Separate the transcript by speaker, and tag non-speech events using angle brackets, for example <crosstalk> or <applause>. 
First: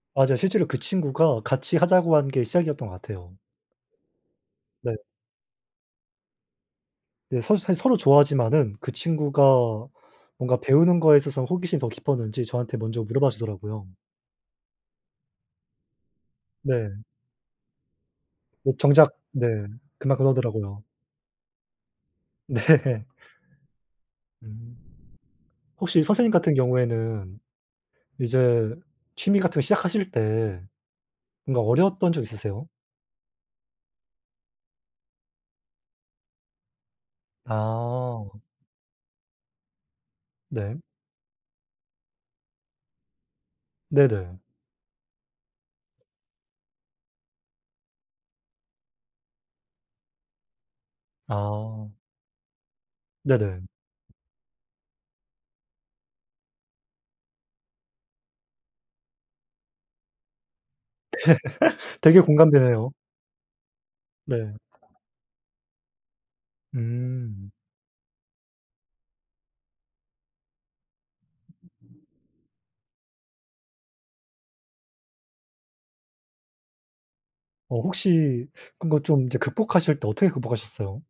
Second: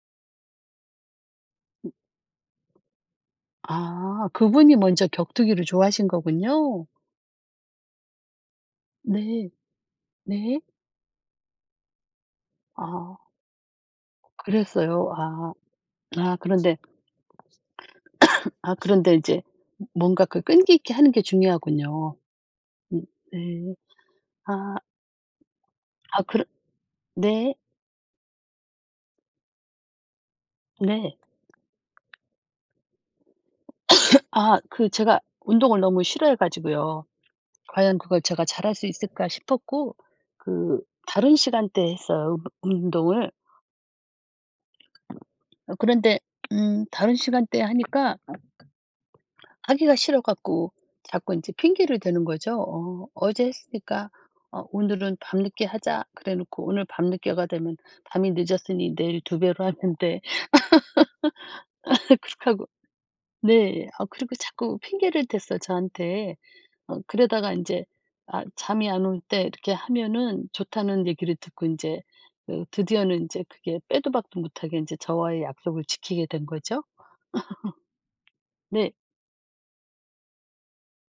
Speaker 1: 맞아요. 실제로 그 친구가 같이
Speaker 2: 읍
Speaker 1: 하자고 한 게 시작이었던 것 같아요.
Speaker 2: 아. 그분이
Speaker 1: 네.
Speaker 2: 먼저 격투기를 좋아하신 거군요.
Speaker 1: 네. 사실 사실 서로 좋아하지만은 그
Speaker 2: 네.
Speaker 1: 친구가 뭔가
Speaker 2: 네.
Speaker 1: 배우는 거에 있어서 호기심이 더 깊었는지 저한테 먼저
Speaker 2: 아.
Speaker 1: 물어 봐 주더라고요.
Speaker 2: 그랬어요? 아. 아. 그런데
Speaker 1: 네.
Speaker 2: <coughs>
Speaker 1: 어.
Speaker 2: 아 그런데
Speaker 1: 정작
Speaker 2: 이제
Speaker 1: 네.
Speaker 2: 뭔가
Speaker 1: 그만큼
Speaker 2: 그 끈기
Speaker 1: 하더라고요.
Speaker 2: 있게 하는 게 중요하군요. 음.
Speaker 1: 네.
Speaker 2: 네. 아.
Speaker 1: 음. 혹시
Speaker 2: 아.
Speaker 1: 선생님
Speaker 2: 그르
Speaker 1: 같은 경우에는
Speaker 2: 네.
Speaker 1: 이제 취미 같은 거 시작하실 때
Speaker 2: 네.
Speaker 1: 뭔가 어려웠던 적 있으세요?
Speaker 2: <coughs> 아. 그 제가 운동을 너무 싫어해 가지고요. '과연 그걸
Speaker 1: 아.
Speaker 2: 제가 잘할 수 있을까.' 싶었고
Speaker 1: 네.
Speaker 2: 그 다른 시간대에 했어요, 운 운동을.
Speaker 1: 네네.
Speaker 2: 어. 그런데 음 다른 시간대에 하니까 하기가 싫어 갖고 자꾸 인제
Speaker 1: 아.
Speaker 2: 핑계를 대는 거죠. 어. '어제
Speaker 1: 네네.
Speaker 2: 했으니까 어. 오늘은 밤늦게 하자.' 그래 놓고 오늘 밤늦게가 되면 '밤이 늦었으니 내일 2 배로 하면 돼.'
Speaker 1: <laughs> 되게
Speaker 2: <laughs> 그렇게 하고
Speaker 1: 공감되네요.
Speaker 2: 네. 아 그리고
Speaker 1: 네.
Speaker 2: 자꾸 핑계를 댔어요, 저한테. 어
Speaker 1: 음.
Speaker 2: 그러다가 인제 아 잠이 안 올 때 이렇게 하면은 좋다는 얘기를 듣고 인제 그 드디어는 인제 그게 빼도 박도 못하게 인제 저와의 약속을 지키게 된 거죠.
Speaker 1: 어. 혹시
Speaker 2: <laughs>
Speaker 1: 그런
Speaker 2: 네.
Speaker 1: 거 좀 이제 극복하실 때 어떻게 극복하셨어요?